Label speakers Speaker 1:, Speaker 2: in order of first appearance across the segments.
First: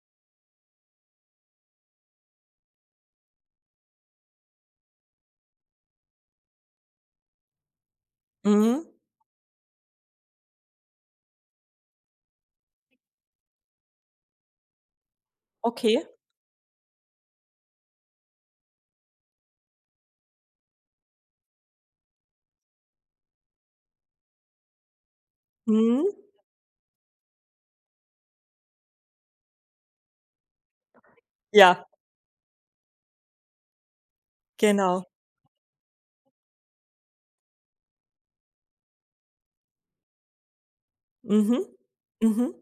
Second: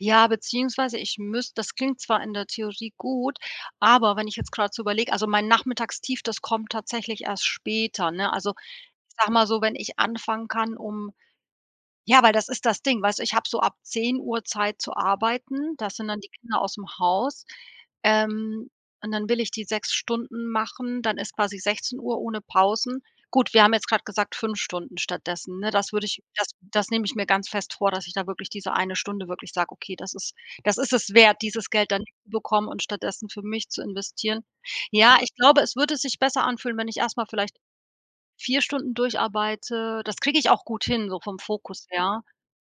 Speaker 1: Ja, beziehungsweise ich müsst das klingt zwar in der Theorie gut, aber wenn ich jetzt grad so überleg also mein Nachmittagstief, das kommt tatsächlich erst später, ne? Also,
Speaker 2: Mhm.
Speaker 1: ich sage mal so: Wenn ich anfangen kann, um ja, weil das ist das Ding, weißt du, ich hab so ab 10:00 Zeit zu arbeiten, da sind
Speaker 2: Okay.
Speaker 1: dann die Kinder ausm Haus, ähm, und dann will ich die 6 Stunden machen, dann ist quasi 16:00 ohne Pausen. Gut, wir haben jetzt grad gesagt 5 Stunden stattdessen, ne? Das würde
Speaker 2: Mhm.
Speaker 1: ich das das nehme ich mir ganz fest vor, dass ich da wirklich diese eine Stunde wirklich sage: „Okay, das ist das ist es wert, dieses
Speaker 2: Ja.
Speaker 1: Geld dann [unintelligible] bekommen und stattdessen für mich zu investieren.“
Speaker 2: Genau.
Speaker 1: Ja, ich glaube, es würde sich besser anfühlen, wenn ich erst mal vielleicht 4 Stunden durcharbeite. Das kriege ich auch gut hin, so vom
Speaker 2: Mhm.
Speaker 1: Fokus her,
Speaker 2: Mhm.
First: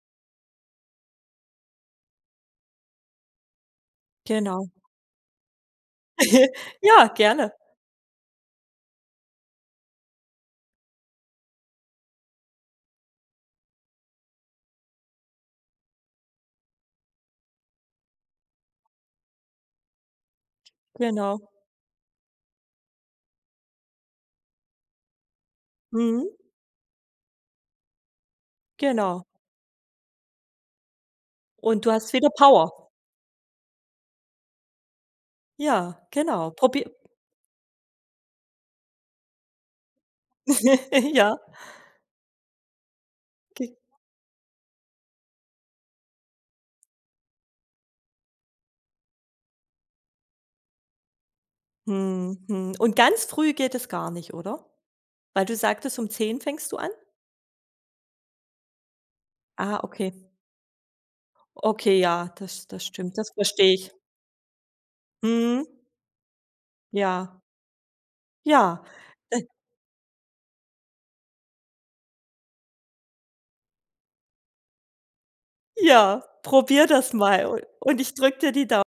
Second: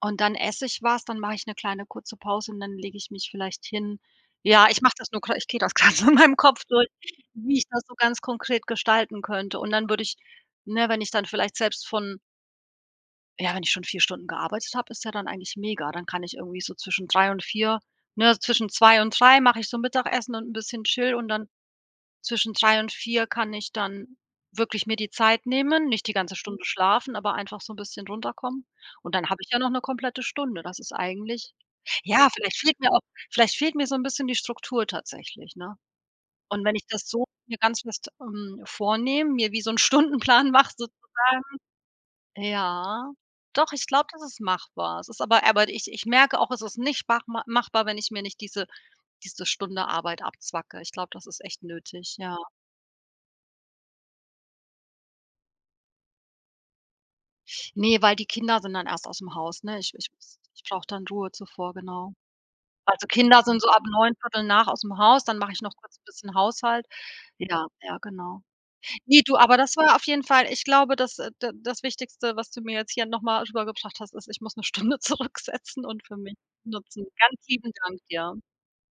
Speaker 1: und dann esse ich was, dann mache ich 'ne kleine kurze Pause und dann lege ich mich vielleicht hin. Ja,
Speaker 2: Genau.
Speaker 1: ich mache das nur gra ich gehe das grad so in meinem Kopf durch,
Speaker 2: Ja, gerne.
Speaker 1: wie ich das so ganz konkret gestalten könnte, und dann würde ich ne, wenn ich dann vielleicht selbst von ja, wenn ich schon 4 Stunden gearbeitet habe, ist ja dann eigentlich mega, dann kann ich irgendwie so zwischen 3:00 und 4:00 ne, zwischen 2:00 und 3:00 mache ich so Mittagessen und 'n bisschen chill und dann
Speaker 2: Genau.
Speaker 1: zwischen 3:00 und 4:00 kann ich dann wirklich mir die Zeit nehmen nicht die ganze
Speaker 2: Mhm.
Speaker 1: Stunde schlafen, aber einfach so 'n bisschen runterkommen. Und
Speaker 2: Genau.
Speaker 1: dann habe ich ja noch 'ne komplette Stunde, das ist eigentlich
Speaker 2: Und du hast
Speaker 1: ja,
Speaker 2: wieder
Speaker 1: vielleicht fehlt
Speaker 2: Power.
Speaker 1: mir auch vielleicht fehlt mir so 'n bisschen die Struktur tatsächlich, ne?
Speaker 2: Ja, genau.
Speaker 1: Und wenn
Speaker 2: Probier
Speaker 1: ich das so mir ganz fest, ähm, vornehme, mir wie so 'n Stundenplan mach
Speaker 2: Ja.
Speaker 1: sozusagen, ja. Doch,
Speaker 2: G
Speaker 1: ich glaube, das ist machbar. Es ist aber aber ich ich merke auch, es ist nicht machma machbar, wenn ich mir nicht diese diese Stunde Arbeit abzwacke. Ich glaube, das ist echt nötig, ja.
Speaker 2: Mhm, mhm. Und ganz früh geht es gar nicht, oder? Weil du sagtest, um 10 fängst du an?
Speaker 1: Ne, weil die Kinder sind dann erst aus'm Haus, ne?
Speaker 2: Ah,
Speaker 1: Ich ich
Speaker 2: okay.
Speaker 1: [unintelligible] ich brauche dann Ruhe zuvor,
Speaker 2: Okay,
Speaker 1: genau.
Speaker 2: ja, das das
Speaker 1: Also
Speaker 2: stimmt, das
Speaker 1: Kinder sind so
Speaker 2: verstehe
Speaker 1: ab
Speaker 2: ich.
Speaker 1: 9:00, 09:15 aus'm Haus, dann mach ich noch
Speaker 2: Mhm.
Speaker 1: kurz 'n bisschen Haushalt.
Speaker 2: Ja.
Speaker 1: Ja, ja genau.
Speaker 2: Ja.
Speaker 1: Ne, du, aber das war auf jeden Fall ich glaube, das äh, d das Wichtigste, was du mir jetzt hier noch mal rübergebracht hast, ist, ich muss 'ne Stunde zurücksetzen und für
Speaker 2: Ja,
Speaker 1: mich
Speaker 2: probier
Speaker 1: nutzen.
Speaker 2: das mal.
Speaker 1: Ganz
Speaker 2: U
Speaker 1: lieben Dank
Speaker 2: und ich
Speaker 1: dir.
Speaker 2: drücke dir die dau